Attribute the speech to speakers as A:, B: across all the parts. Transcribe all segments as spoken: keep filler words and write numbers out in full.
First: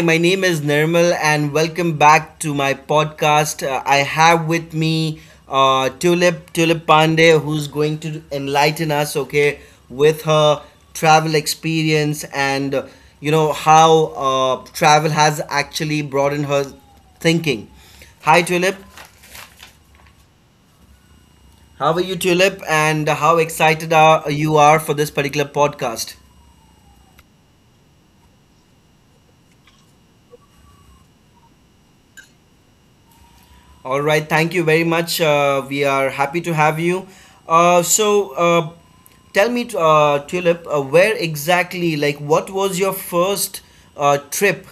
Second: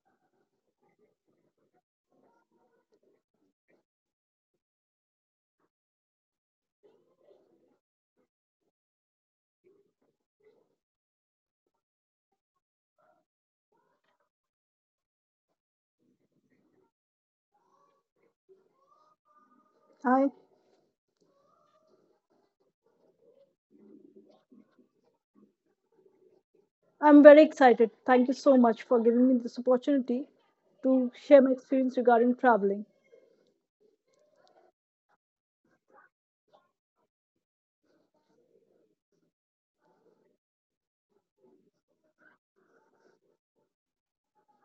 A: my name is Nirmal, and welcome back to my podcast. Uh, I have with me uh, Tulip Tulip Pandey, who's going to enlighten us, okay, with her travel experience and uh, you know how uh, travel has actually broadened her thinking. Hi, Tulip.
B: I
A: How are you, Tulip? And how excited are you are for this particular podcast?
B: I'm very excited. Thank you so much for giving me this opportunity to share my experience regarding traveling.
A: All right, thank you very much. Uh, we are happy to have you. Uh, so, uh, Tell me, uh, Tulip, uh, where exactly, like, what was your first uh, trip?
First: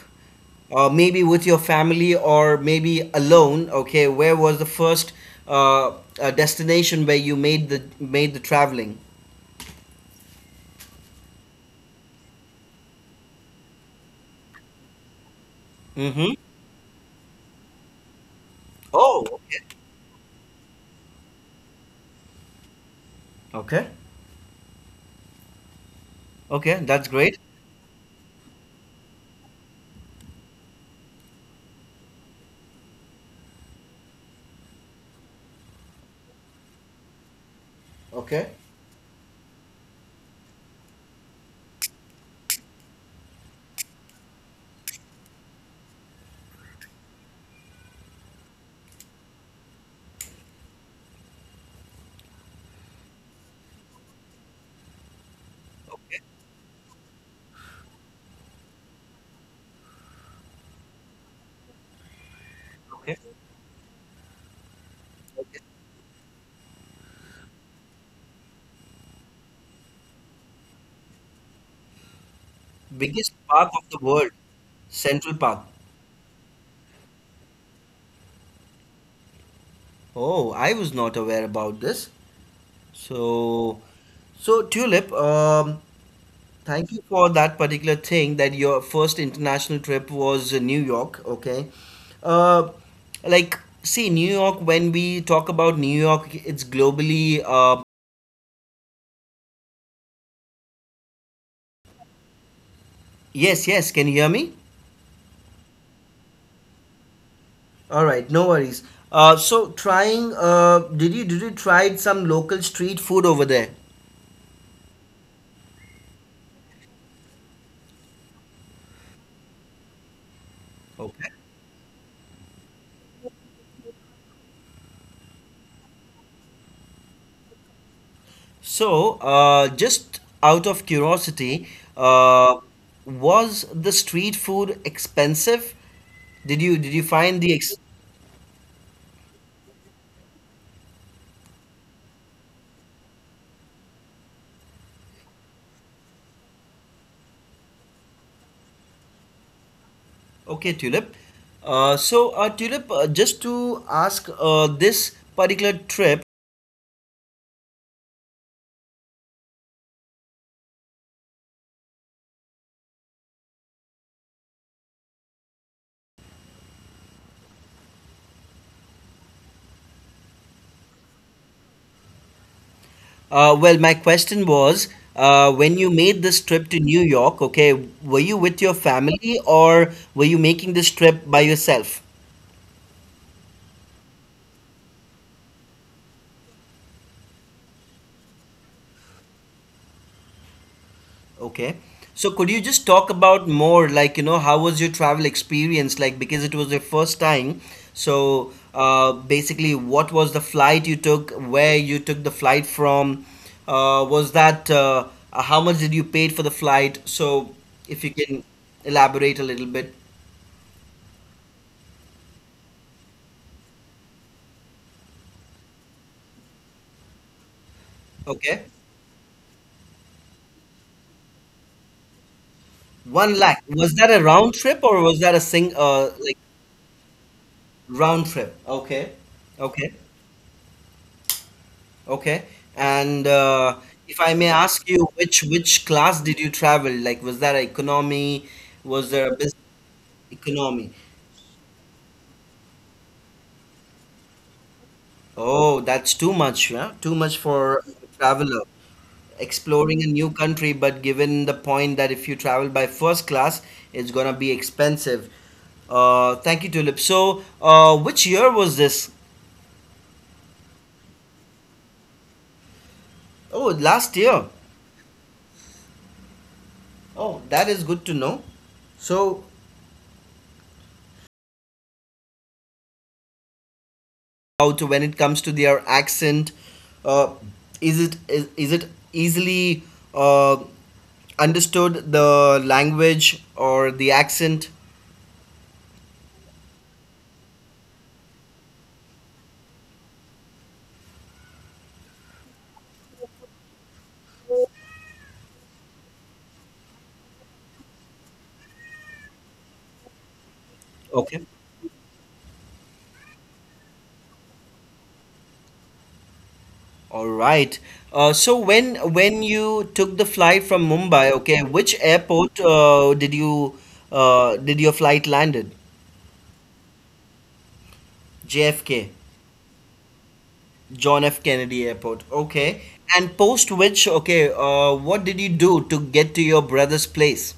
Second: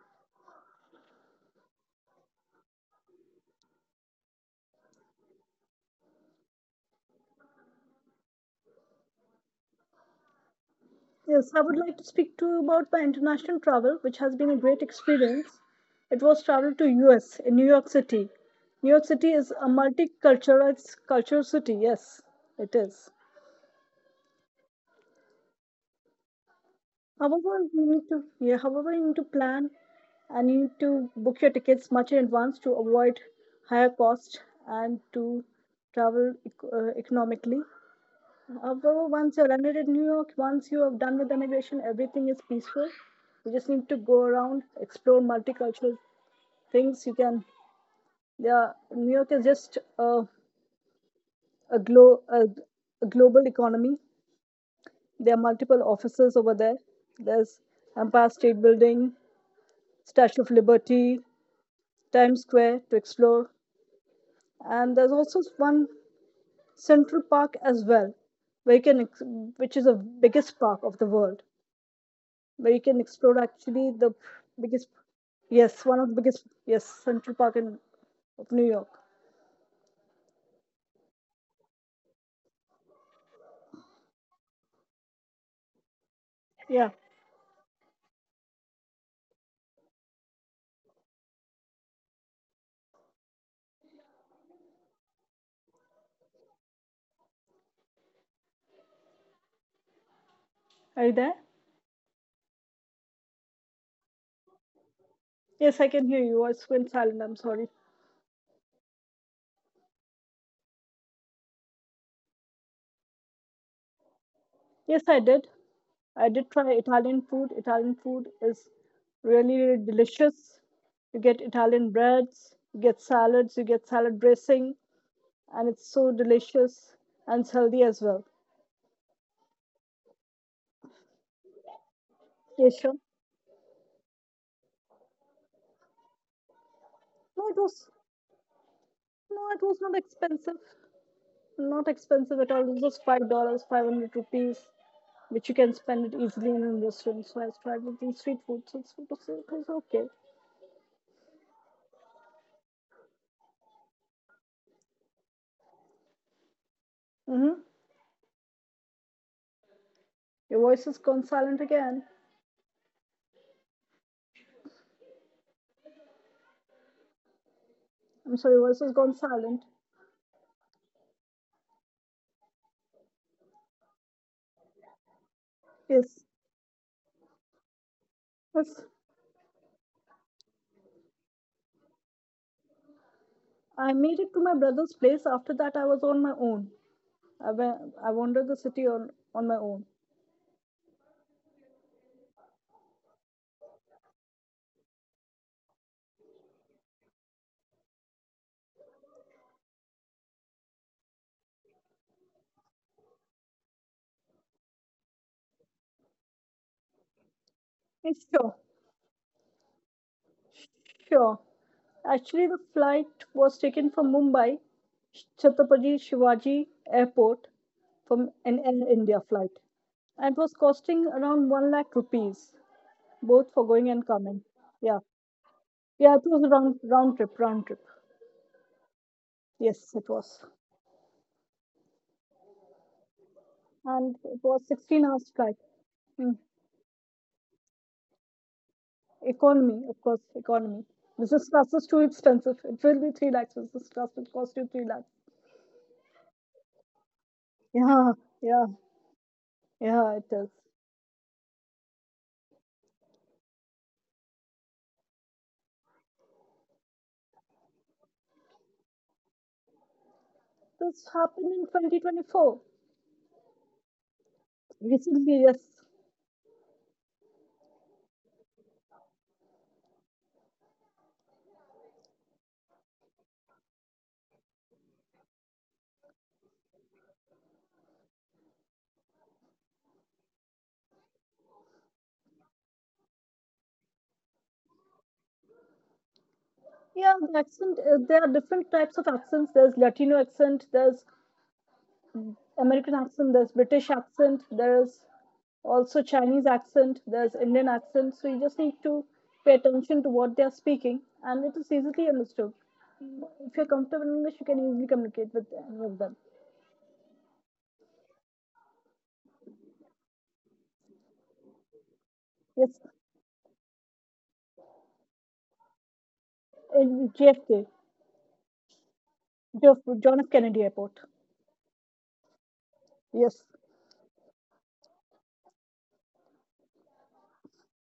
A: Uh, maybe with your family or maybe alone. Okay, where was the first uh, uh, destination where you made the made the traveling?
B: Yes, I would like to speak to you about my international travel, which has been a great experience. It
A: Mm-hmm.
B: was travel to U S in New York City. New York
A: Oh,
B: City is
A: okay.
B: a multicultural culture city. Yes, it is.
A: Okay. Okay, that's great.
B: However, you need to yeah, however you need to plan and you need to book your tickets much in advance to avoid higher cost and to travel ec- uh, economically.
A: Okay.
B: However, once you're landed in New York, once you have done with the immigration, everything is peaceful. You just need to go around, explore multicultural things. You can, yeah, New York is just uh, a, glo- a, a global economy. There are multiple offices over there. There's Empire State Building, Statue of Liberty, Times
A: Okay.
B: Square to explore, and there's also one Central Park as well, where you can, ex- which is the biggest park of the world where you can
A: Biggest
B: explore
A: park of the
B: actually
A: world,
B: the biggest,
A: Central Park.
B: yes, one of the biggest, yes, Central Park in of New York.
A: Oh, I was not aware about this. So, so Tulip, um, thank
B: Yeah,
A: you for that particular thing that your first international trip was uh, New York, okay? Uh, like, see, New York, when we talk about New York, it's
B: are you there?
A: globally, uh,
B: Yes, I can hear you. I
A: yes, yes,
B: was
A: can you hear
B: went
A: me?
B: silent. I'm sorry.
A: All right, no worries. Uh, so trying, uh, did you did you try some local street food over there?
B: Yes, I did. I did try Italian food. Italian food is really, really delicious. You get
A: Okay.
B: Italian breads, you get salads, you get salad dressing, and it's so delicious and it's healthy as well.
A: So, uh, just out of curiosity,
B: Yes,
A: uh,
B: sure.
A: was the street food expensive? Did you did you
B: No, it
A: find the
B: was
A: ex
B: no, it was not expensive. Not expensive at all. It's just five dollars, five hundred rupees, which you can spend it easily in a restaurant. So I tried it in street food. So it's, it was okay.
A: okay, Tulip? Uh, so, uh, Tulip, uh, just to ask uh, this particular trip,
B: Mm-hmm. Your voice has gone silent again. I'm sorry, your voice has gone silent.
A: uh, well, my question was, uh, when you
B: Yes,
A: made this trip to New York, okay, were you with
B: yes.
A: your family or were you making this trip by yourself?
B: I made it to my brother's place. After that, I was on my own. I, went, I wandered the city on, on my own.
A: Okay. So could you just talk about more like, you know, how was your travel experience like because it was your first time. So uh, basically what was the flight you took, where you took the flight from, uh, was that uh, how much did you paid for the flight? So if you
B: It's
A: can
B: sure.
A: elaborate a little bit.
B: Sure. Actually, the flight was taken from Mumbai, Chhatrapati Shivaji Airport, from
A: Okay.
B: an Air India flight, and was costing around one lakh rupees,
A: One
B: both
A: lakh.
B: for going
A: Was
B: and
A: that a
B: coming.
A: round trip
B: Yeah.
A: or was that a sing uh,
B: Yeah, it
A: like
B: was a round, round trip, round trip.
A: round trip? Okay.
B: Yes,
A: Okay.
B: it was.
A: Okay. And uh,
B: And
A: if
B: it
A: I may
B: was
A: ask
B: sixteen
A: you,
B: hours
A: which
B: flight.
A: which class
B: Mm.
A: did you travel? Like, was that economy? Was there a business
B: Economy, of course, economy.
A: economy?
B: Business class is too expensive. It will be three lakhs. Business class will cost you three lakhs.
A: Oh, that's too much, yeah? Too much for
B: Yeah,
A: a
B: yeah,
A: traveler.
B: yeah,
A: Exploring a
B: it
A: new
B: is.
A: country, but given the point that if you travel by first class, it's gonna be expensive. Uh, thank you, Tulip. So, uh, which year was this?
B: This happened in twenty twenty-four,
A: Oh, last year.
B: recently, yes.
A: Oh, that is good to know. So, out when it comes to their accent. Uh, is it is, is it easily uh, understood the language or the accent?
B: Yeah, the accent, uh, there are different types of accents. There's Latino accent, there's American accent, there's British accent, there's also Chinese accent, there's Indian accent. So you just need to pay attention to what they are speaking, and it is
A: Okay,
B: easily understood. If you're comfortable in English, you can easily communicate with any of them.
A: all right. Uh, so when when you took the flight from Mumbai, okay, which
B: Yes,
A: airport uh, did you uh, did your flight landed?
B: in J F K,
A: J F K,
B: John F. Kennedy Airport.
A: John F. Kennedy Airport. Okay,
B: Yes,
A: and post which, okay, uh, what did you do to get to your brother's place?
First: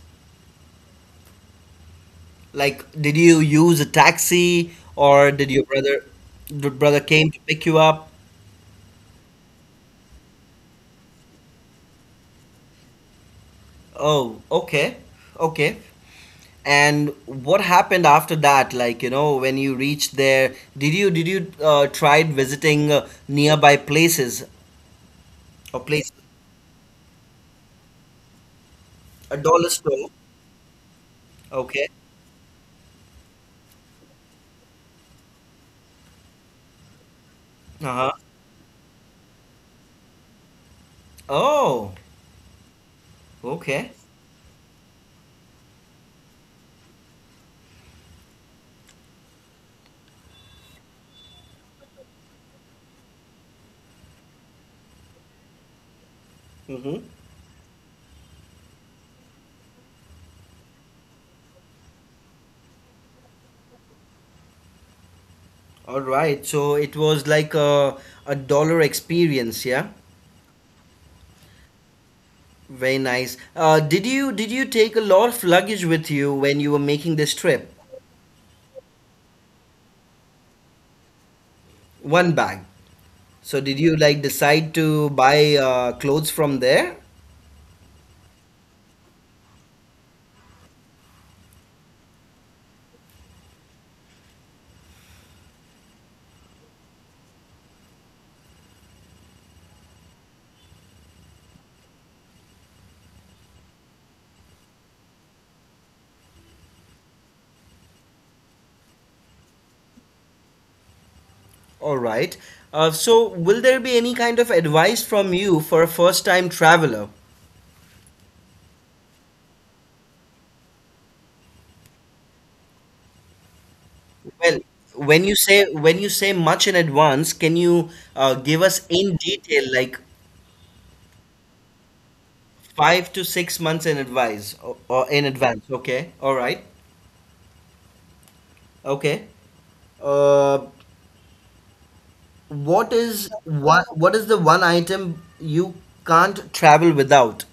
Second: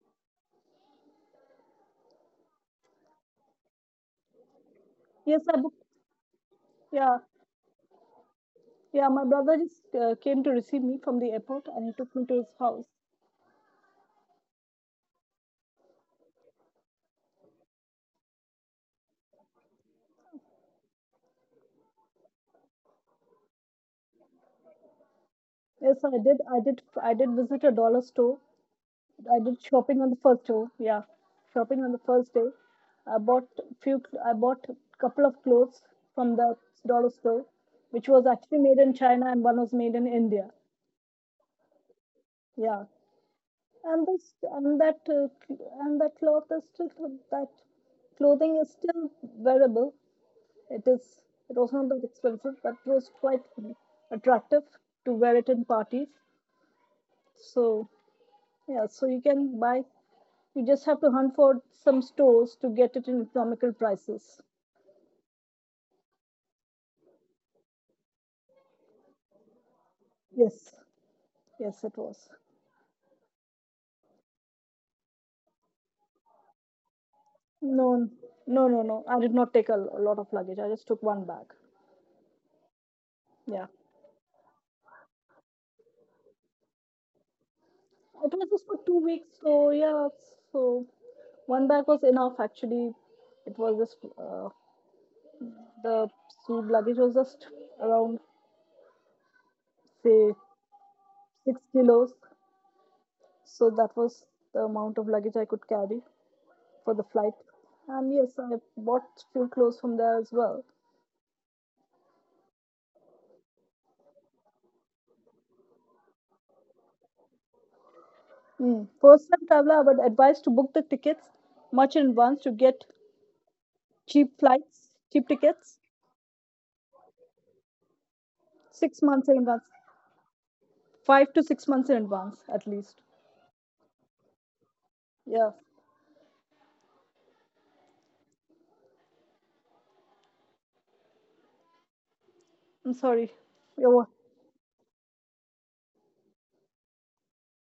A: Like, did you use a taxi or
B: yes,
A: did your
B: I booked.
A: brother your brother
B: Yeah,
A: came to pick you up?
B: Yeah, my brother just uh, came to receive me from the airport, and he took me to his house.
A: Oh, okay. Okay. And what happened after that? Like, you know, when you reached there, did you did you uh, tried visiting uh, nearby places or
B: Yes,
A: place
B: I did. I did. I did visit a dollar store.
A: a
B: I did
A: dollar
B: shopping
A: store?
B: on the first day. Yeah, shopping
A: Okay.
B: on the first day. I bought few. I bought a couple of clothes from the dollar store, which
A: Uh-huh.
B: was actually made in China and one was made in India.
A: Oh,
B: Yeah,
A: okay.
B: and this and that uh, cl- and that cloth is still that clothing is still wearable. It is it was not that expensive, but it was quite attractive to wear it in parties.
A: Mm-hmm.
B: So yeah, so you can buy. You just have to hunt for some stores to get it in economical prices.
A: All right. So it was like a a dollar experience, yeah?
B: Yes, yes, it was.
A: Very nice. Uh, did you did you take a lot of luggage with you when you were making this trip?
B: No, no, no, no. I did not take a, a lot of luggage. I just took one bag.
A: One bag. So
B: Yeah,
A: did you like decide to buy uh, clothes from there?
B: it was just for two weeks. So yeah, so one bag was enough actually. It was just uh, the suit luggage was just around say six kilos. So that was the amount of luggage I could carry for the flight. And yes, I bought few clothes from there as well.
A: All right. Uh, so will there be any kind of advice from you for a first time traveler?
B: Mm. First time traveler, I would advise to book the tickets much in advance to get cheap
A: Well,
B: flights,
A: when
B: cheap
A: you say
B: tickets,
A: when you say much in advance, can you uh, give us
B: six
A: in
B: months in advance,
A: detail like
B: five to six months in advance at least.
A: five to six months in advance or, or in
B: Yeah,
A: advance? Okay. All right. Okay. Uh,
B: I'm
A: whats one?
B: sorry.
A: Is
B: Yeah, wha-
A: what what is the one item you can't travel without?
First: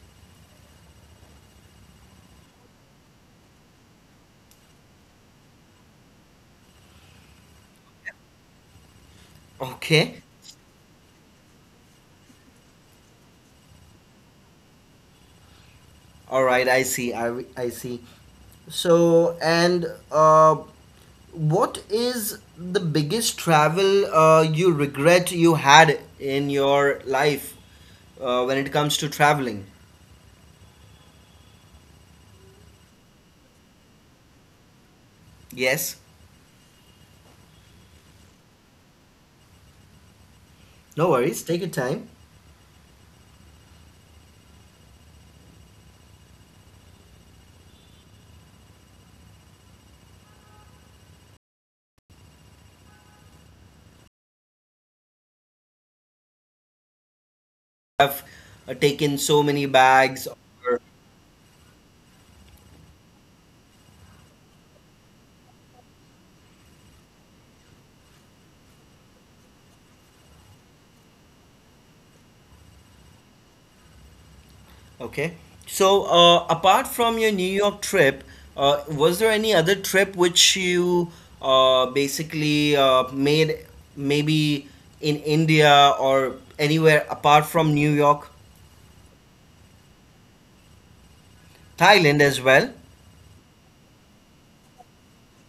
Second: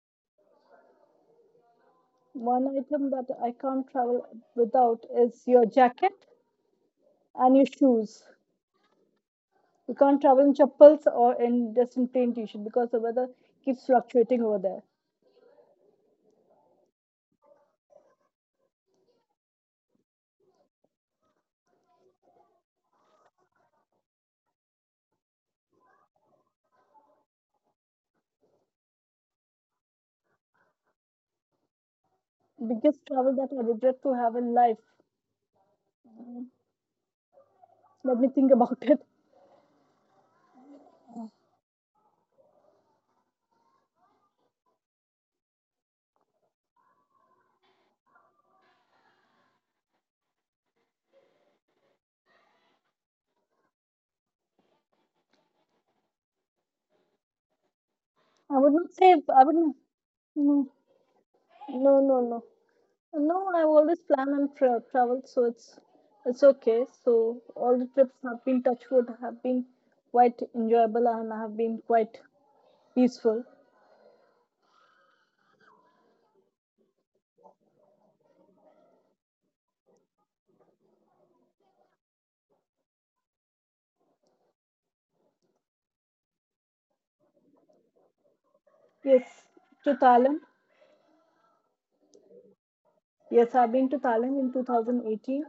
B: One item that I can't travel without is your jacket and your shoes. You
A: Okay.
B: can't travel in chappals or in just in plain t-shirt because the weather keeps fluctuating over there.
A: All right, I see. I re- I see. So, and uh what is the biggest travel uh you regret you had in your life uh, when it comes to traveling?
B: Biggest travel that I regret to have in life.
A: Yes.
B: Let me think about it.
A: No worries. Take your time.
B: I would
A: Uh,
B: not say
A: taken
B: I
A: so
B: would
A: many
B: not.
A: bags
B: No, no, no, no. No, I've always planned and tra- traveled, so it's it's okay. So all the trips have been touch wood, have been quite enjoyable and have been quite peaceful.
A: okay. So, uh, apart from your New York trip, uh, was there any other trip which you uh, basically uh, made maybe in India or anywhere apart from New York,
B: Yes, to Thailand.
A: Thailand as well?
B: Yes, I've been to Thailand in two thousand eighteen,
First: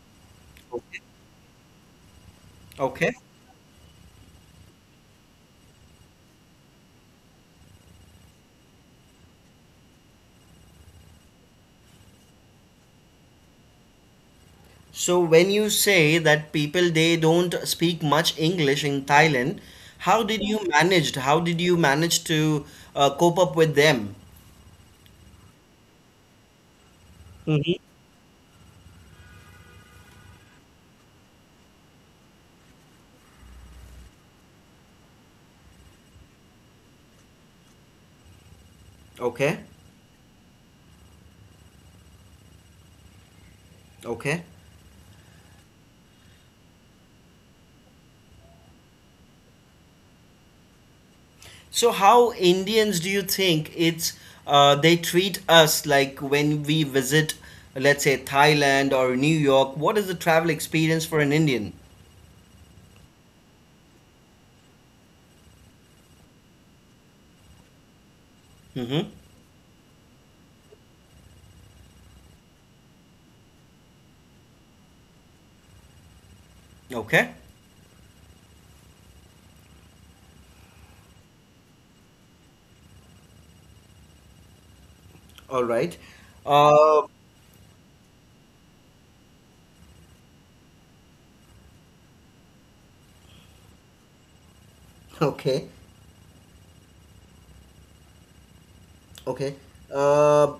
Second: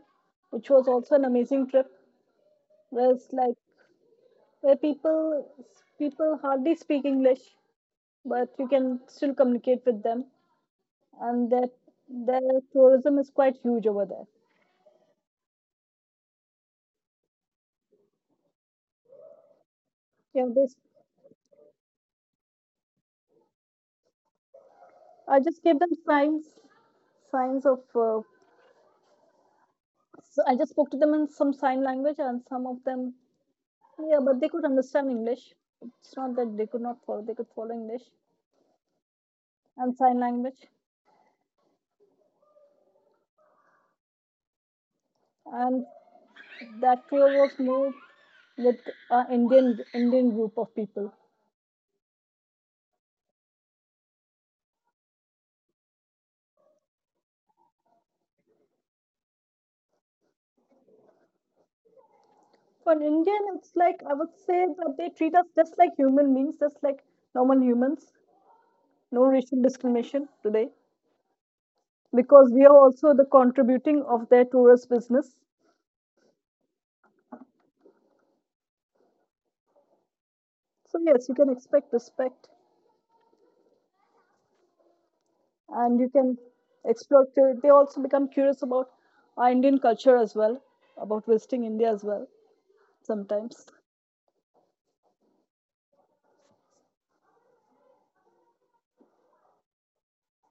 B: which was also an amazing trip, where
A: Okay.
B: it's like where people people hardly speak English, but you can still communicate with them, and that their tourism is quite huge over there.
A: So when you say that people they don't speak much English in Thailand, how did
B: Yeah,
A: you
B: this
A: managed? How did you manage to uh, cope up with them?
B: I just gave them signs signs
A: Mhm.
B: of. Uh, so I just spoke to them in some sign language, and some of them, yeah, but they could understand English. It's not that they could not follow; they could follow English
A: Okay.
B: and sign language.
A: Okay.
B: And that tour was more with uh, Indian Indian group of people.
A: So, how Indians do you think it's uh, they treat us like when we visit, let's say Thailand or New York? What is the travel experience for an Indian?
B: For an Indian, it's like I would say that they treat us just like human beings, just like normal humans.
A: Mm-hmm.
B: No racial discrimination today because we are also the contributing of their tourist business.
A: Okay,
B: So yes, you can expect respect
A: all right.
B: and you can
A: Uh,
B: explore. cur- They also become curious about our Indian culture as well, about visiting India as well sometimes.
A: okay. Okay. Uh,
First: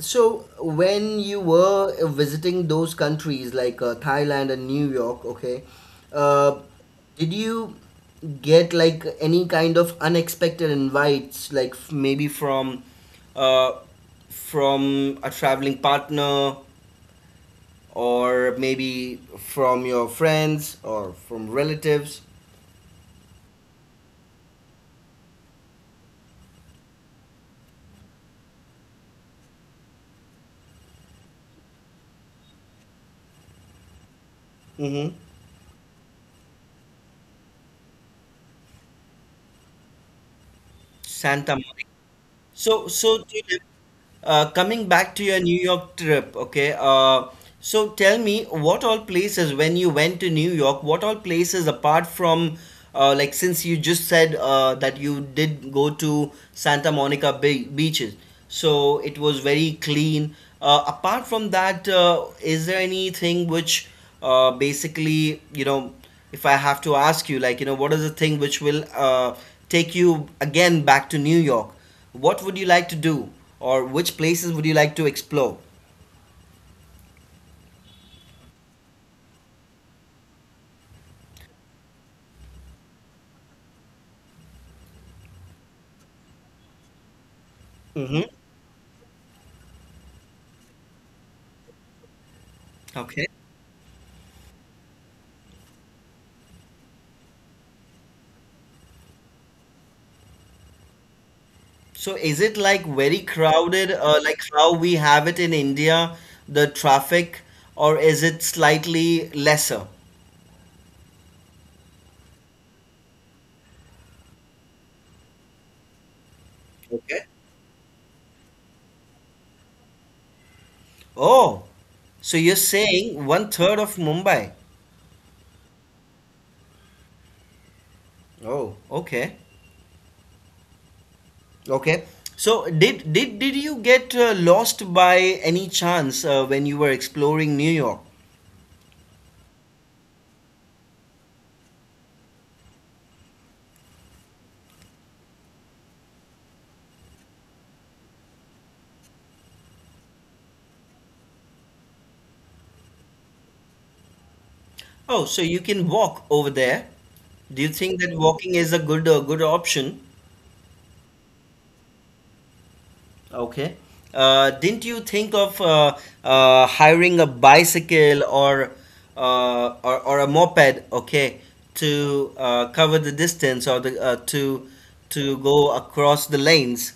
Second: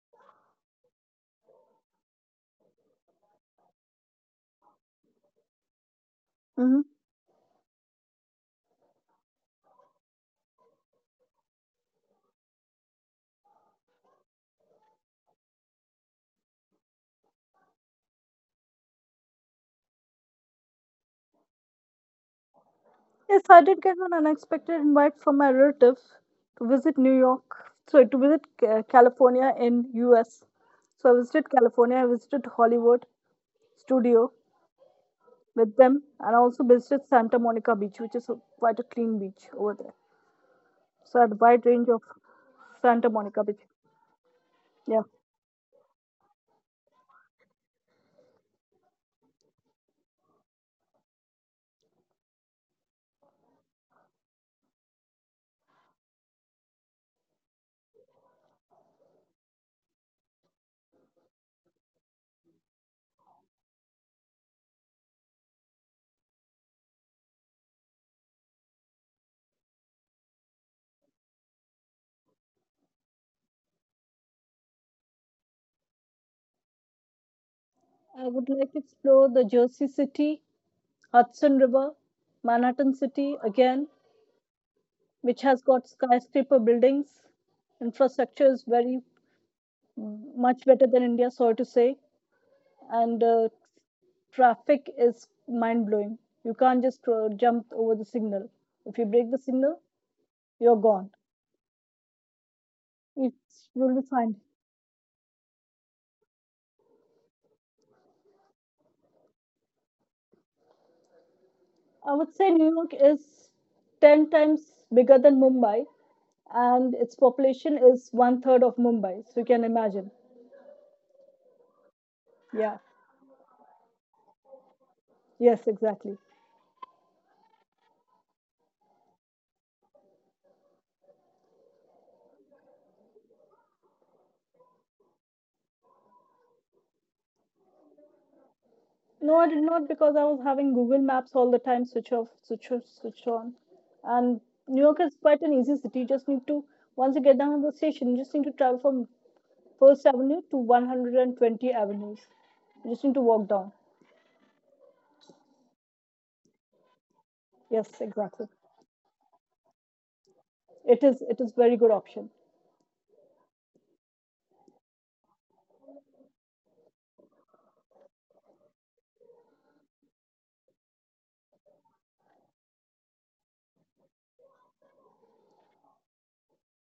A: so when you were uh, visiting those countries like uh, Thailand and New York, okay, uh,
B: Mhm.
A: did you get like any kind of unexpected invites, like f- maybe from uh, from a traveling partner or maybe from your friends or from relatives?
B: Yes, I did get an unexpected invite from my relative to visit New York, so to visit Ca- California in U S. So I visited California, I visited Hollywood Studio
A: Mm-hmm.
B: with them, and I also visited Santa Monica Beach, which is a, quite a clean beach over there. So I had
A: Santa
B: a wide range of
A: so, so
B: Santa
A: Dilip,
B: Monica Beach.
A: uh, coming back
B: Yeah.
A: to your New York trip, okay. Uh, so tell me, what all places when you went to New York, what all places apart from, uh, like since you just said uh, that you did go to Santa Monica be- beaches, so it was very clean. Uh, apart from that, uh, is there anything which, uh, basically, you know, if I have to ask you, like, you know, what is the thing which will uh, take you again back to New York? What would you like to do, or which places would you like to explore?
B: I would like to explore the Jersey City, Hudson River, Manhattan City again, which has got skyscraper buildings.
A: Hmm.
B: Infrastructure is very much better than India, sorry to say. And
A: Okay.
B: uh, traffic is mind blowing. You can't just uh, jump over the signal. If you break the signal, you're gone.
A: So is it like very
B: It's
A: crowded,
B: really
A: uh, like
B: fine.
A: how we have it in India, the traffic, or is it slightly lesser?
B: I would say New York is ten times bigger than Mumbai, and its
A: Okay.
B: population is one third of Mumbai. So you can imagine.
A: Oh, so you're
B: Yeah.
A: saying one third of Mumbai.
B: Yes, exactly.
A: Oh, okay. Okay. So did did did you get uh, lost by any chance uh, when you were exploring New York?
B: No, I did not because I was having Google Maps all the time, switch off, switch off, switch on. And New York is quite an easy city. You just need to, once you get down to the station, you just need to travel from First Avenue to one hundred and twenty Avenues. You just need to walk down.
A: Oh, so you can walk over there. Do you think
B: Yes,
A: that
B: exactly.
A: walking is a good a good option?
B: It is it is very good option.
A: Okay. Uh, didn't you think of uh, uh, hiring a bicycle or, uh, or or a moped? Okay, to uh, cover the distance or the uh, to to go across the lanes.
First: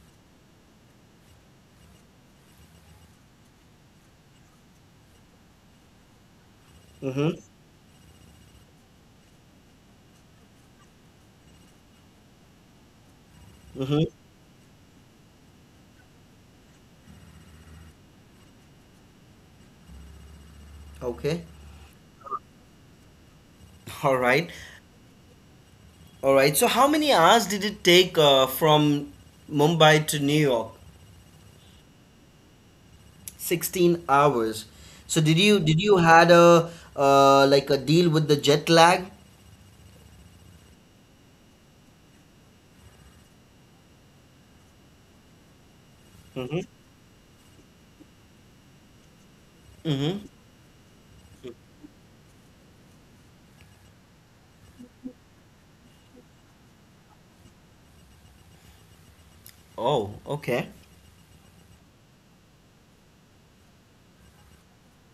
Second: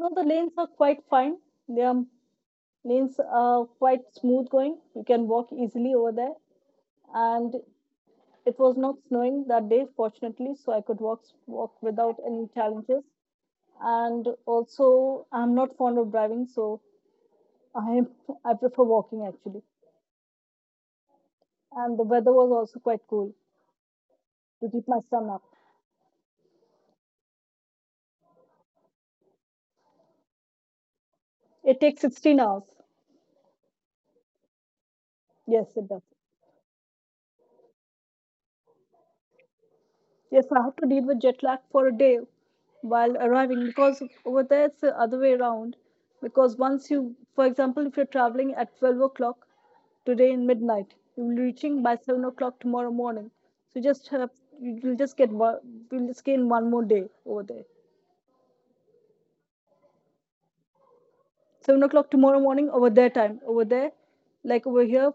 B: No, the lanes are quite fine. The lanes are quite smooth going. You can walk easily over there.
A: Mm-hmm.
B: And it was not snowing that day, fortunately, so I could walk walk without any challenges.
A: Mm-hmm.
B: And also I'm not fond of driving, so I I prefer walking actually.
A: Okay.
B: And the weather was also quite cool
A: All right.
B: to keep my son up.
A: All right. So how many hours did it take uh, from Mumbai to New York?
B: It takes sixteen hours.
A: sixteen hours. So did you did
B: Yes,
A: you
B: it does.
A: had a uh, like a deal with the jet lag?
B: Yes, I had to deal with jet lag for a day while arriving because over there it's the other way around. Because
A: Hmm.
B: once you, for example, if you're traveling at twelve o'clock
A: Mm-hmm.
B: today in midnight, you will be reaching by seven o'clock tomorrow morning. So just have, you'll just get one, you'll just gain one more day over there.
A: Oh, okay.
B: Seven o'clock tomorrow morning over their time. Over there, like over here,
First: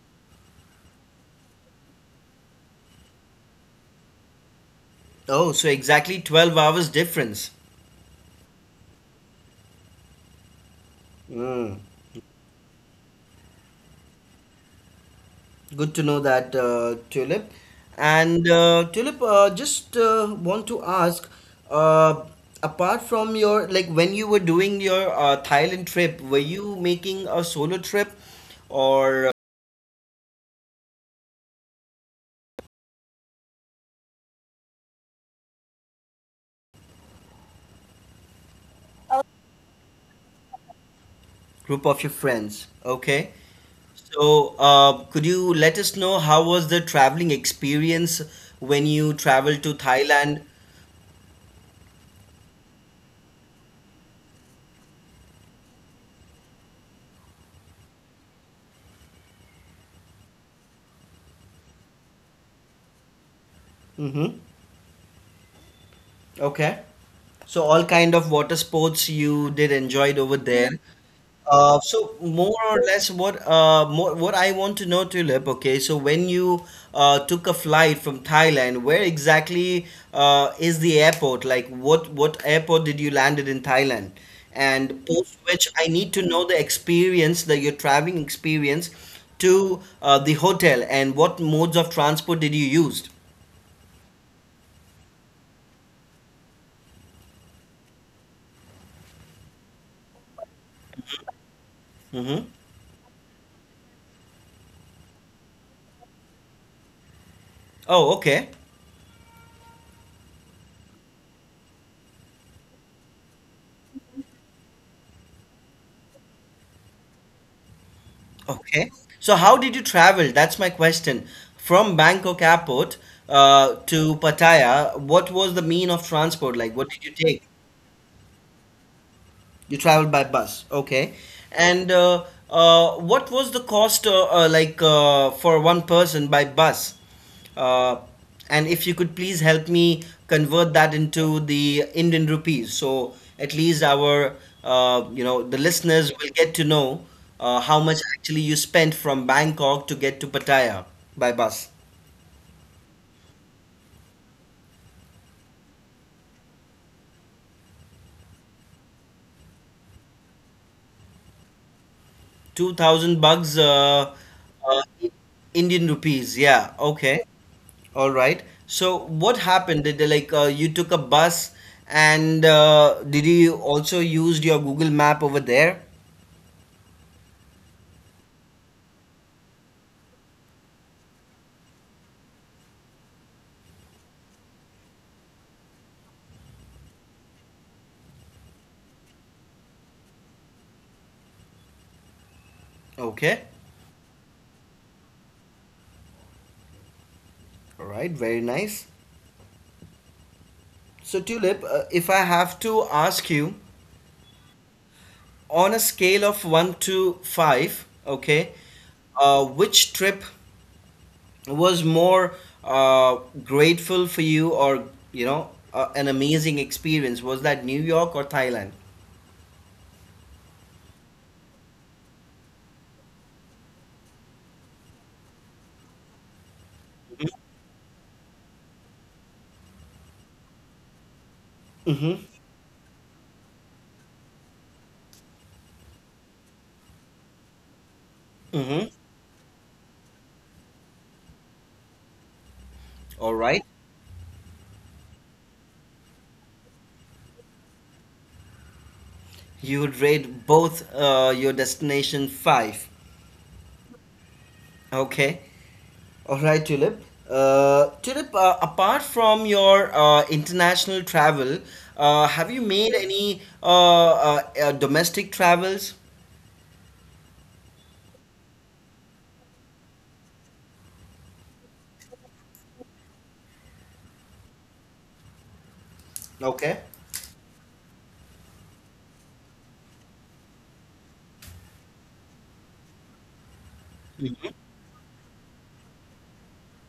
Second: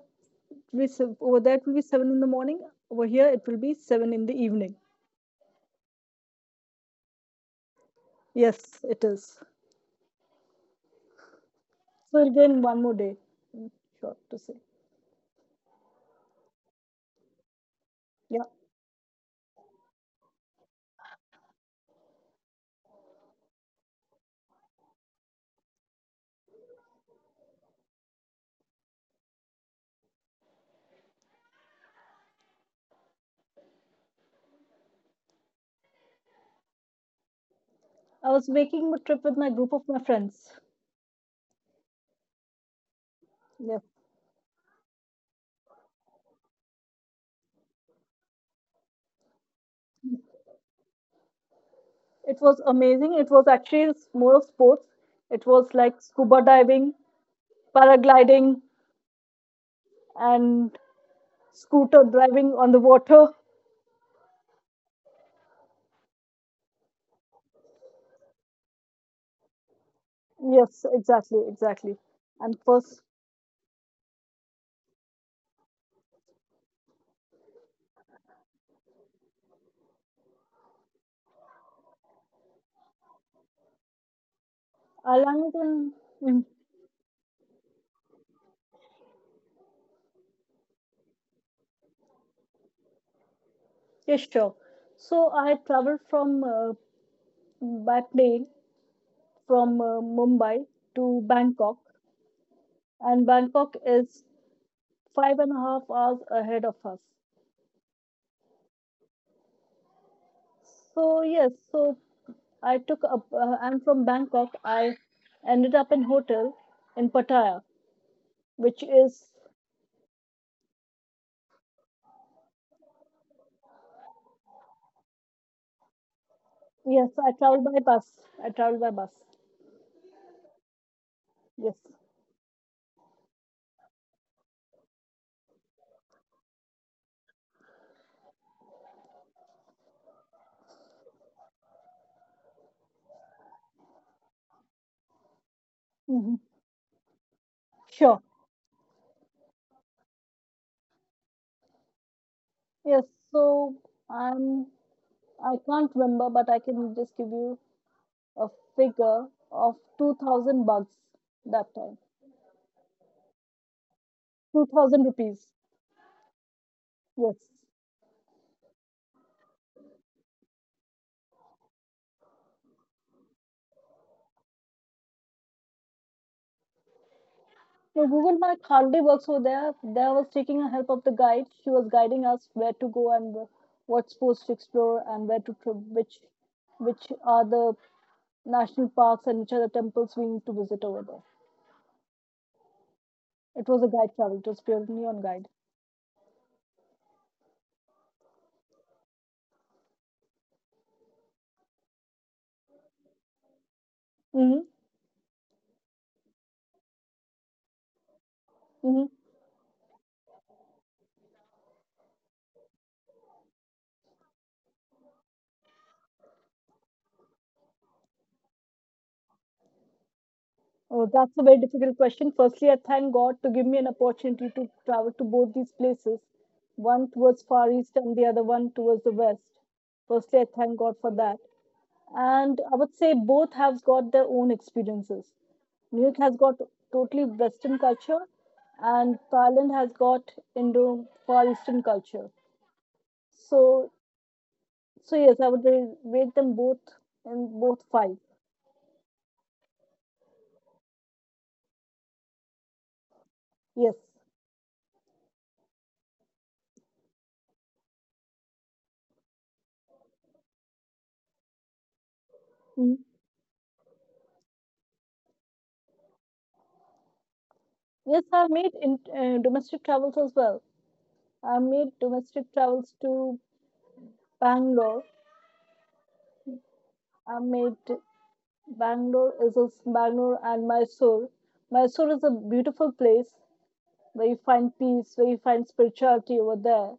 B: we over there it will be seven in the morning. Over here, it will be seven in the evening.
A: Oh, so exactly twelve hours difference.
B: Yes, it is.
A: Mm.
B: So we'll gain one more day. Short to say.
A: Good to know that, uh, Tulip.
B: Yeah,
A: And uh, Tulip, uh, just uh, want to ask, uh, apart from your like when you were doing your uh, Thailand trip, were you making a solo trip or a
B: I was making a trip with my group of my friends.
A: group of your friends? Okay.
B: Yes,
A: So, uh, could you let us know how was the traveling experience when you traveled to Thailand?
B: it was amazing. It was actually more of sports. It was like scuba diving, paragliding, and scooter driving on the water.
A: Mm-hmm. Okay. So all kind of water sports you did enjoyed over there.
B: Yes, exactly,
A: Uh,
B: exactly.
A: so
B: And
A: more or
B: first
A: less what uh, more, what I want to know Tulip, okay, so when you uh, took a flight from Thailand, where exactly uh, is the airport? Like what what airport did you landed in Thailand?
B: Uh,
A: And post which
B: London,
A: I need to
B: mm,
A: know the experience, the your traveling experience to uh, the hotel and what modes of transport did you used?
B: yes, sure. So I traveled from uh, by plane from uh, Mumbai to Bangkok,
A: Mm-hmm.
B: and Bangkok is five and a half hours ahead of us.
A: Oh, okay.
B: So yes, so I took up. Uh, I'm from Bangkok. I ended up in hotel in Pattaya, which
A: Okay.
B: is
A: So how did you travel? That's my question. From Bangkok airport uh, to Pattaya, what was the mean of transport like?
B: yes.
A: What
B: I
A: did you
B: traveled
A: take?
B: by bus. I traveled by bus.
A: You traveled by bus, okay.
B: Yes.
A: And uh, uh, what was the cost, uh, uh, like, uh, for one person by bus? Uh, and if you could please help me convert that into the Indian rupees, so at least our, uh, you know, the
B: Hmm.
A: listeners will get to know uh, how
B: Sure.
A: much actually you spent from Bangkok to get to Pattaya by bus.
B: Yes. So I'm I can't remember, but I can just give you a figure of two thousand bucks that time.
A: two thousand bucks, uh,
B: two thousand
A: uh,
B: rupees.
A: Indian rupees, yeah,
B: Yes.
A: okay. All right. So what happened? Did they, like uh, you took a bus and uh, did you also used your Google Map over there?
B: So Google Map hardly works over there. There I was taking the help of the guide. She was guiding us where to go and wh- what sports to explore and where to tri- which which are the national parks and which are the temples we need to visit over there.
A: Okay.
B: It was a guide travel. It was purely on guide.
A: All right. Very nice. So Tulip, uh, if I have to ask you
B: Mm-hmm.
A: on a scale of one to five, okay,
B: Mm-hmm.
A: uh, which trip was more uh, grateful for you or you know uh, an amazing experience? Was that New York or Thailand?
B: Oh, that's a very difficult question. Firstly, I thank God to give me an opportunity to travel to both these places, one towards Far East and the other one towards the West. Firstly, I thank God for that.
A: Mm-hmm.
B: And I would say both have got their own experiences. New York has got totally Western culture,
A: Mm-hmm.
B: and Thailand has got Indo Far Eastern culture.
A: All right.
B: So, so yes, I would ra- rate them both in both five.
A: You would rate both uh, your destination five.
B: Yes.
A: Okay. All right, Tulip. Uh, Tulip, uh, apart from your uh, international travel, uh, have you
B: Mm.
A: made any uh, uh, uh, domestic travels?
B: Yes, I've made in, uh, domestic travels as well. I made domestic travels to Bangalore.
A: Okay.
B: I made Bangalore is is Bangalore and Mysore. Mysore is a beautiful place where you
A: Mhm.
B: find peace, where you find spirituality over there,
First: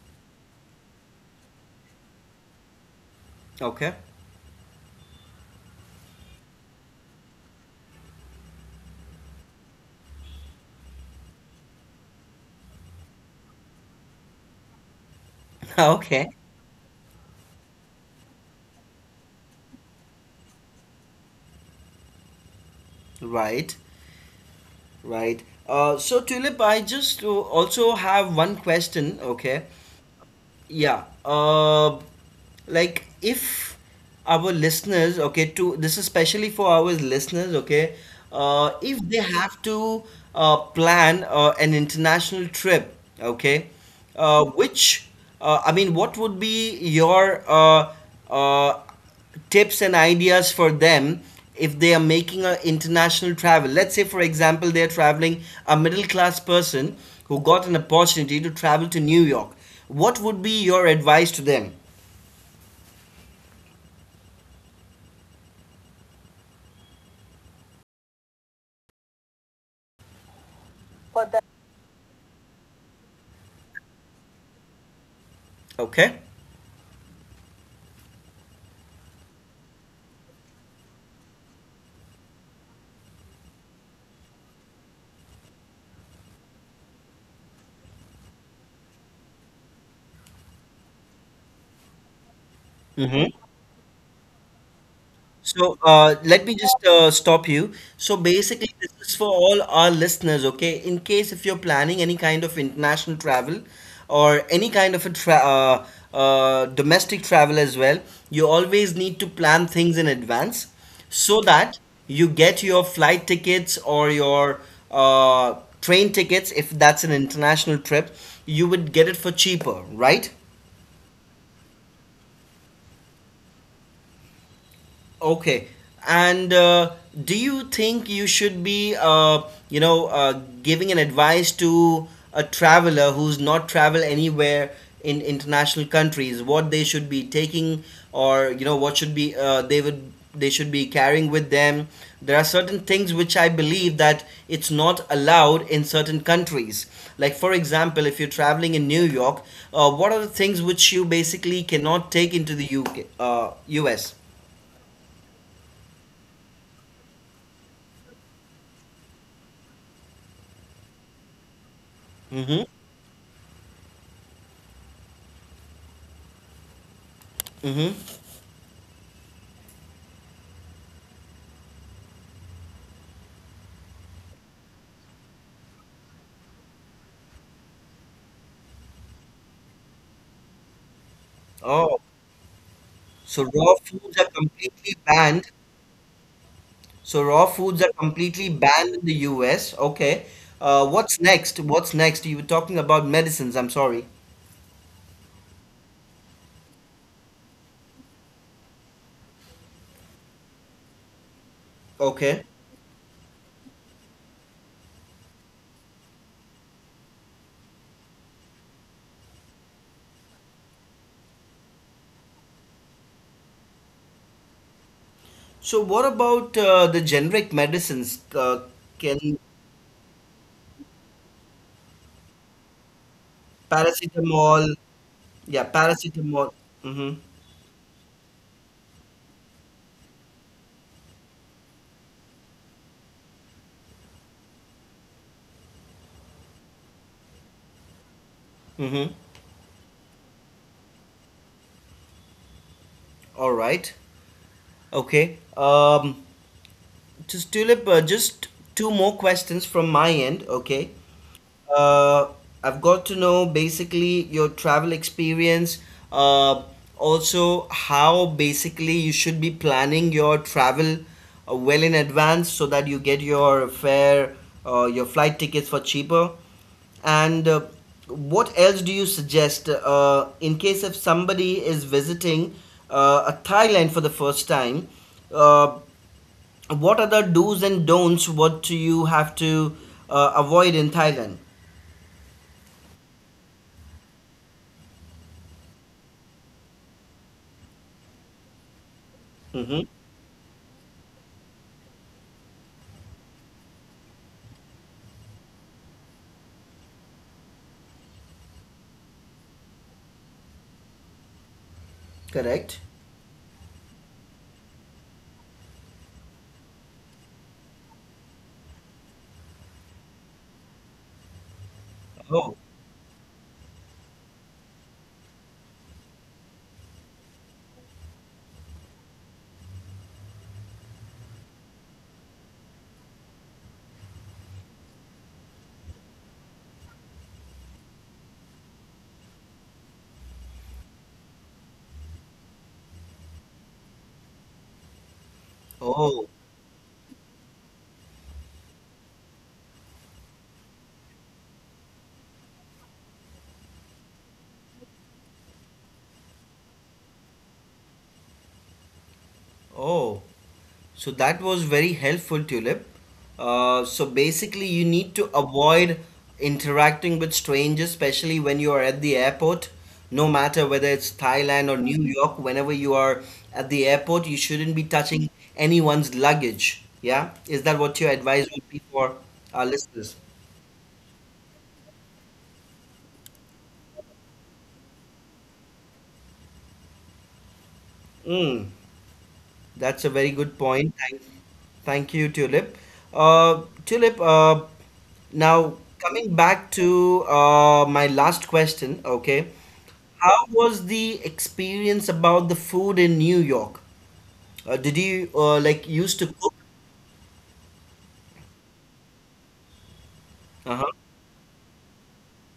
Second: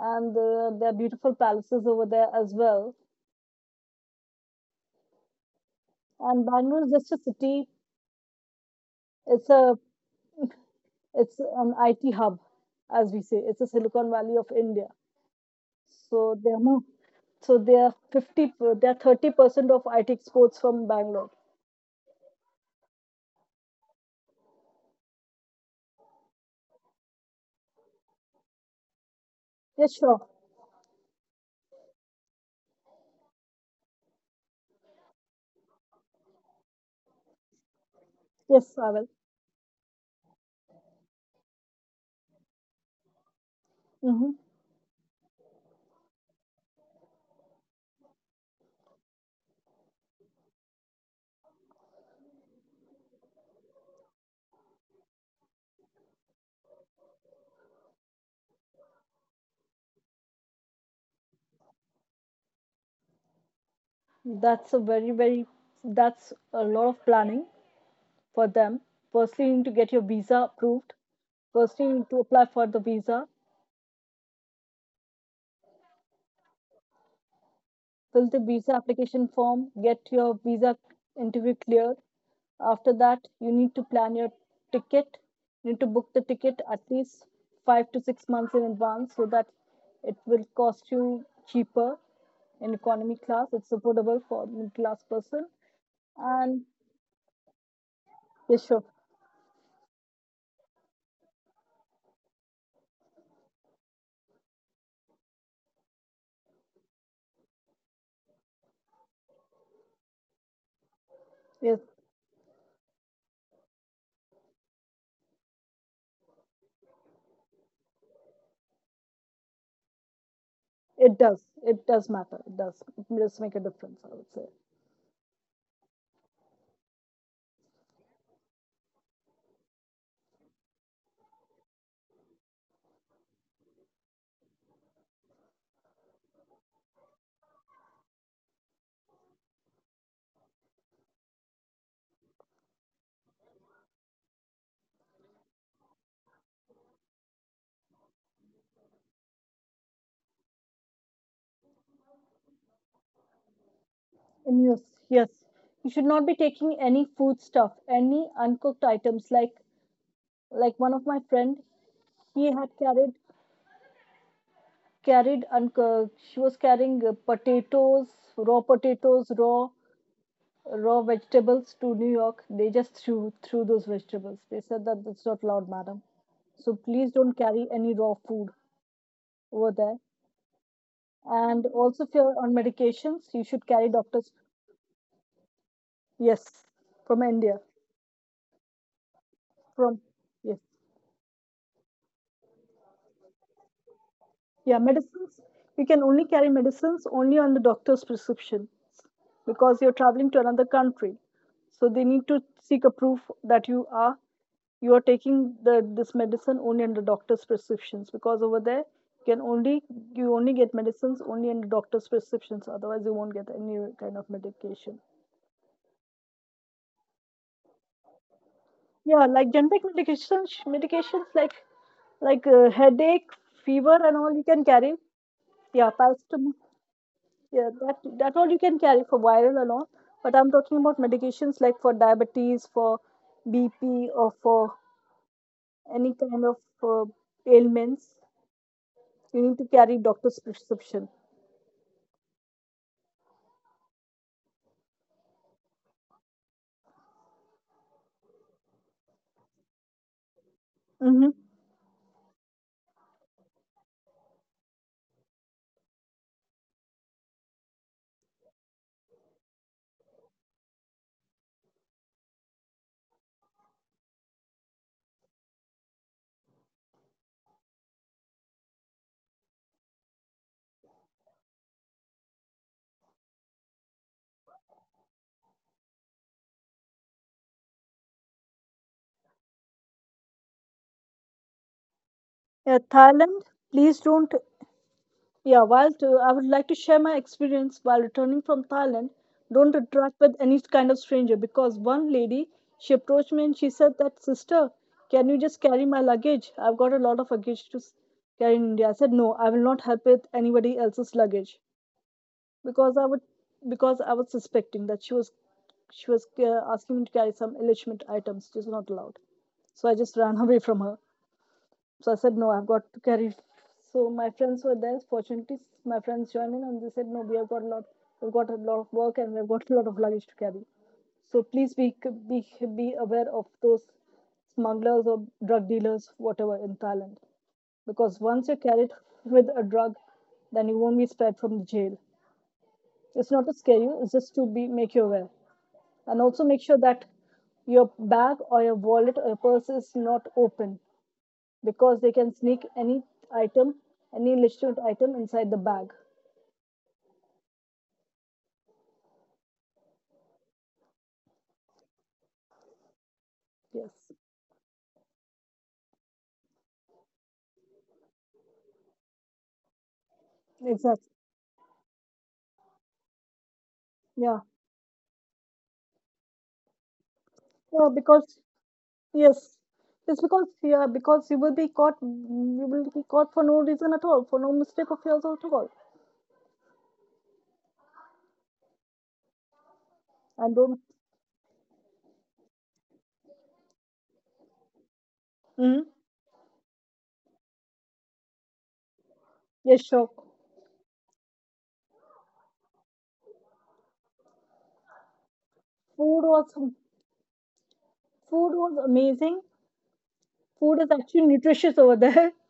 B: and uh, there are beautiful palaces over there as well.
A: Okay.
B: And Bangalore is just a city. It's a it's an I T hub, as we say. It's a Silicon Valley of India.
A: Okay.
B: So there are more so they are fifty, per- they are thirty percent of I T exports from Bangalore.
A: Right. Right. Uh, so Tulip, I just uh, also have one question. Okay.
B: Yes, sure.
A: Yeah, uh like if our listeners okay to this is especially for our listeners okay uh
B: Yes, I
A: if
B: will.
A: they have to uh plan uh, an international trip okay
B: hmm
A: uh which uh, I mean what would be your uh uh tips and ideas for them if they are making an international travel. Let's say, for example, they are traveling a middle class person who got an opportunity to travel to New York. What would be your advice to them?
B: That's a very, very, that's a lot of planning for them. Firstly, you need to get your visa approved. Firstly, you need to apply for the visa,
A: Okay.
B: fill the visa application form, get your visa interview cleared. After that, you need to plan your ticket. You need to book the ticket at least five to six months in advance so that it will cost you cheaper in economy class. It's affordable for middle class person.
A: So uh, let
B: And
A: me just uh, stop you. So
B: yes, sure.
A: basically, this is for all our listeners, okay? In case if you're planning any kind of international travel or any kind of a tra uh, uh, domestic travel as well, you always need to plan things in advance so
B: Yes,
A: that you get your flight tickets or your uh, train tickets, if that's an international trip, you would get it for cheaper, right?
B: it does. It does matter. It does. It does make a difference, I would say.
A: Okay. And uh, do you think you should be, uh, you know, uh, giving an advice to a traveler who's not traveled anywhere in international countries, what they should be taking, or you know, what should be uh, they would they should be carrying with them? There are certain things which I believe that it's not allowed in certain countries. Like for example, if you're traveling in New York, uh, what are the things which you basically cannot take into the U K, uh, U S?
B: And yes, yes, you should not be taking any food stuff, any uncooked items. Like like one of my friend, he had carried carried uncooked. She was carrying uh, potatoes,
A: Mm-hmm.
B: raw potatoes, raw raw vegetables to New York. They just threw threw those vegetables. They said that it's not allowed, madam. So please don't carry any raw food over there. And
A: Oh,
B: also, if you're on medications,
A: so
B: you
A: raw
B: should carry
A: foods are
B: doctor's.
A: completely banned.
B: Yes,
A: So
B: from
A: raw
B: India.
A: foods are completely banned in the U S.
B: From
A: Okay.
B: yes,
A: Uh, what's next? What's next? You were talking about medicines. I'm sorry.
B: yeah, medicines. You can only carry medicines only on the doctor's prescription because you're traveling to another country. So they need
A: Okay.
B: to seek a proof that you are you are taking the this medicine only under doctor's prescriptions, because over there you can only you only get medicines only under doctor's prescriptions. Otherwise, you won't get any kind of medication.
A: So what about uh, the generic medicines? Uh,
B: Yeah,
A: can
B: like generic medications, medications like like uh, headache, fever, and all you
A: paracetamol?
B: can carry.
A: Yeah,
B: Yeah,
A: paracetamol.
B: paracetamol.
A: Mm-hmm.
B: Yeah, that that all you can carry for viral and all. But I'm talking about medications like for diabetes, for B P, or for any kind of uh, ailments.
A: Mm-hmm.
B: You need to carry doctor's prescription.
A: All right. Okay. Um, just Tulip, uh, just two more questions from my end. Okay.
B: Mm-hmm.
A: Uh, I've got to know basically your travel experience, uh, also how basically you should be planning your travel uh, well in advance so that you get your fare, uh, your flight tickets for cheaper. And uh, what else do you suggest uh, in case if somebody is visiting uh, a Thailand for the first time? Uh, what are the do's and don'ts? What do you have to uh, avoid in Thailand?
B: Yeah, Thailand, please don't. Yeah, while to, I would like to share my experience while returning from Thailand.
A: Mm-hmm.
B: Don't interact with any kind of stranger, because one lady, she approached me and she said that sister, can you just carry my luggage? I've got a lot of luggage to s- carry in India. I said no, I will not help with anybody else's luggage,
A: Correct.
B: because I would because I was suspecting that she was she was uh, asking me to carry some illegitimate items, which is not allowed. So I just ran away from her. So I said, no,
A: Oh,
B: I've got to carry. So my friends were there. Fortunately, my friends joined in and they said, no, we have got a lot, we've got a lot of work and we've got a lot of luggage to carry. So please be be be aware of those smugglers or drug dealers, whatever in Thailand, because once you're carried with a drug, then you won't be spared from the jail. It's not to scare you; it's just to be make you aware,
A: oh,
B: and also make sure that your bag or your wallet or your purse is not open, because they can sneak any item, any legitimate item inside the bag.
A: oh. So that was very helpful, Tulip. Uh, so
B: Yes,
A: basically, you need to avoid interacting with strangers, especially when you are at the airport. No matter whether it's
B: exactly.
A: Thailand or New York, whenever you are at the airport, you
B: Yeah,
A: shouldn't be touching anyone's luggage. Yeah? Is that what your
B: yeah,
A: advice
B: because
A: would be for our
B: yes,
A: listeners?
B: it's because yeah, because you will be caught. You will be caught for no reason at all, for no mistake of yours at all.
A: Mm. That's a very good
B: And
A: point.
B: don't.
A: Thank, thank you, Tulip. Uh, Tulip, uh, now
B: Mm-hmm.
A: coming back to uh, my last question, okay.
B: Yes, sure.
A: How was the experience about the food in New York? Uh, did you uh, like used to
B: Food
A: cook?
B: was Food was amazing. Food
A: Uh-huh.
B: is actually nutritious over there.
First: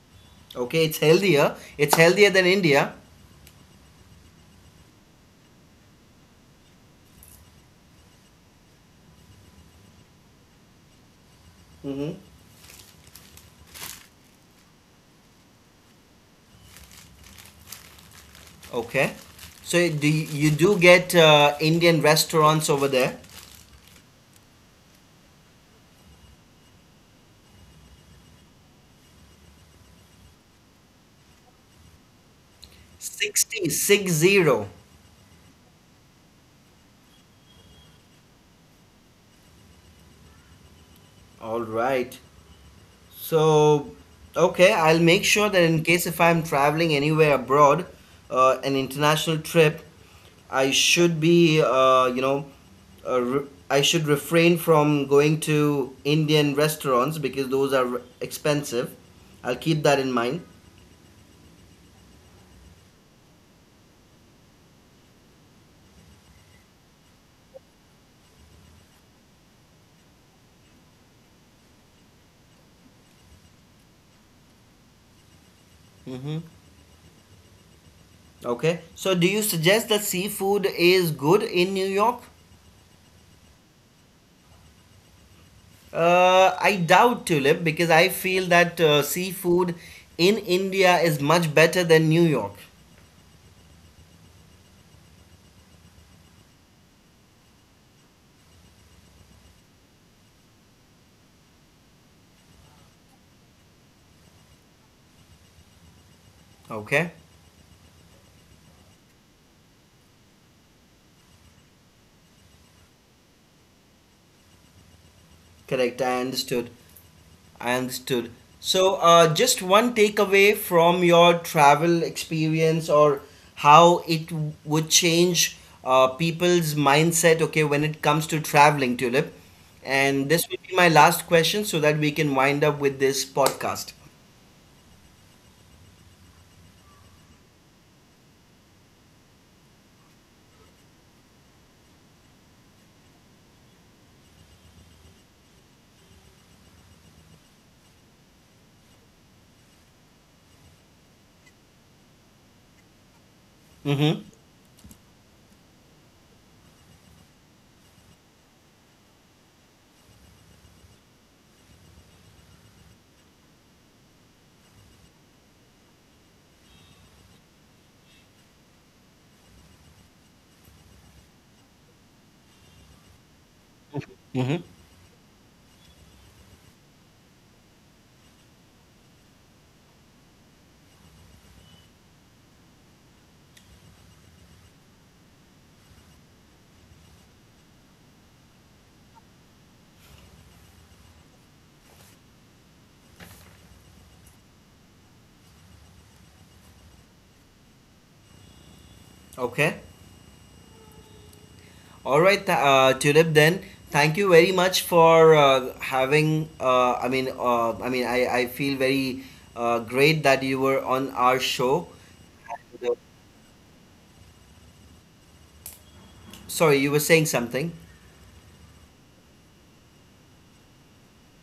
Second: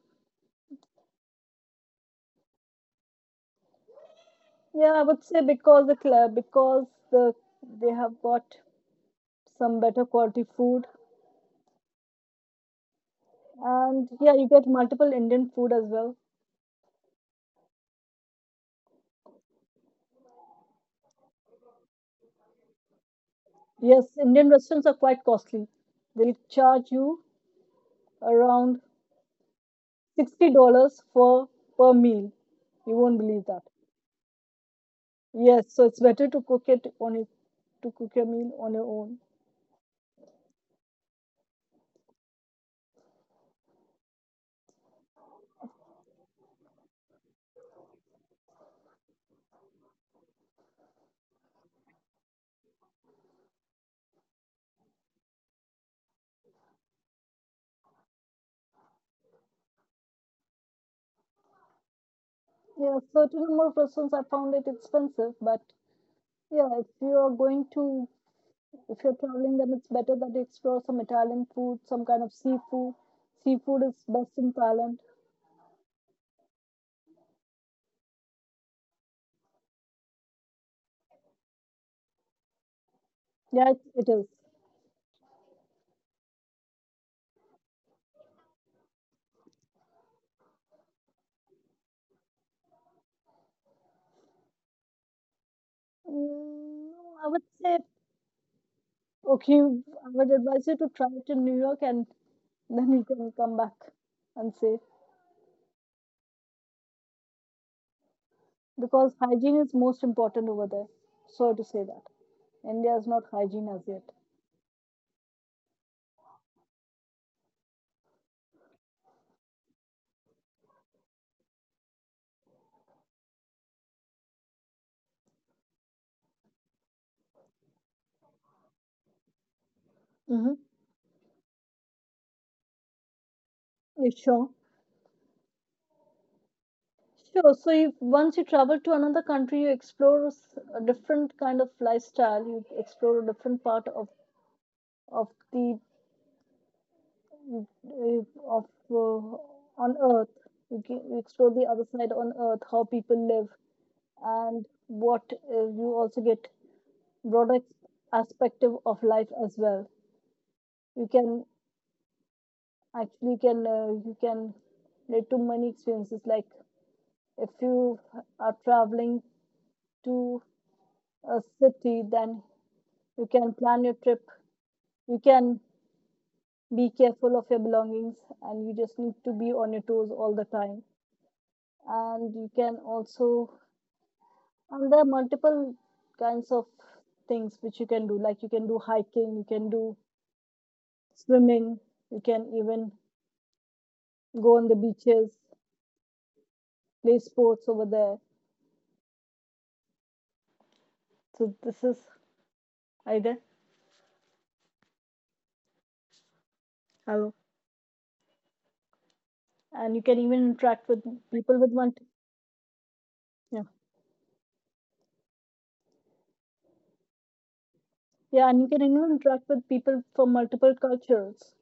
A: Okay, it's healthier. It's healthier than India.
B: Yeah, I would say because the cl- because the they have got some better quality food.
A: Mm-hmm.
B: And yeah, you get multiple Indian food as well.
A: Okay. So do you, you do get uh, Indian restaurants over there?
B: Yes, Indian restaurants are quite costly. They'll charge you around sixty dollars for per meal. You won't believe
A: Sixty
B: that.
A: six zero.
B: Yes, so it's better to cook it on it to cook your meal on your own.
A: All right. So, okay, I'll make sure that in case if I'm traveling anywhere abroad, uh, an international trip, I should be, uh, you know, uh, re- I should refrain from going to Indian restaurants because those are expensive. I'll keep that in mind.
B: Yeah, certain number of restaurants I found it expensive, but yeah, if you are going to if you're traveling, then it's better that you explore some Italian food, some kind of seafood. Seafood is best in Thailand.
A: Hmm. Okay. So, do you suggest that seafood is good in New York?
B: Yeah, it, it is.
A: Uh, I doubt, Tulip, because I feel that uh, seafood in India is much better than New York.
B: Mm, I would say, okay, I would advise you to try it in New York and then you can come back and say,
A: Okay,
B: because hygiene is most important over there. Sorry to say that. India is not hygiene as yet.
A: correct. I understood. I understood. So, uh, just one takeaway from your travel experience or how it w- would change uh, people's mindset, okay, when it comes to traveling, Tulip. And this
B: Mm-hmm.
A: will be my last question so that we can wind up with this podcast.
B: Sure. Sure. So you, once you travel to another country, you explore s- a different kind of lifestyle. You explore a different part of of the uh, of uh, on earth you can, we explore the other side on earth how people live
A: Mm-hmm.
B: and what uh, you also get broader perspective of life as well. You can actually can uh, you can relate to many experiences, like if you are traveling to a city, then you can plan your trip,
A: Mm-hmm.
B: you can be careful of your belongings, and you just need to be on your toes all the time, and you can also, and there are multiple kinds of things which you can do, like you can do hiking, you can do swimming, you can even go on the beaches, play sports over there.
A: Okay.
B: So this is
A: All right, th- uh,
B: either.
A: Tulip. Then thank you very much for uh, having. Uh, I
B: Hello.
A: mean, uh, I mean, I, I feel very uh,
B: And you can
A: great
B: even
A: that you
B: interact
A: were
B: with
A: on our
B: people with
A: show.
B: multi Yeah,
A: Sorry, you were saying something.
B: yeah, and you can even interact with people from multiple cultures.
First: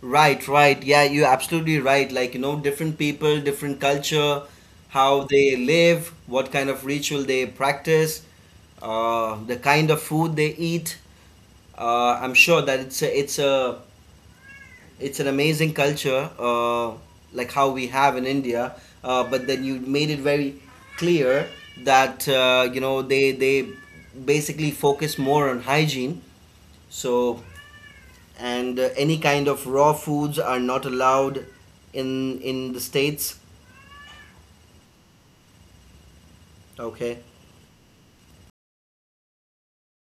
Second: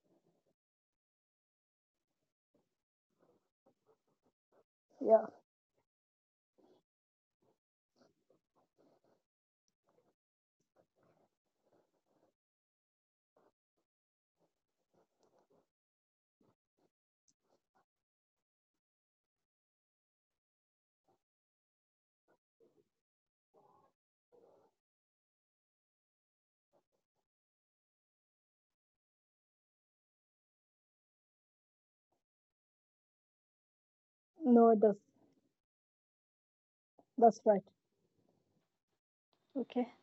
A: Right, right. Yeah, you're absolutely right. Like you know, different people, different culture, how
B: Yeah.
A: they live, what kind of ritual they practice, uh, the kind of food they eat. Uh, I'm sure that it's a, it's a it's an amazing culture, uh, like how we have in India. Uh, but then you made it very clear that uh, you know they they basically focus more on hygiene. So and uh, any kind of raw foods are not allowed in in the states.
B: No it does,
A: Okay,
B: that's right, okay.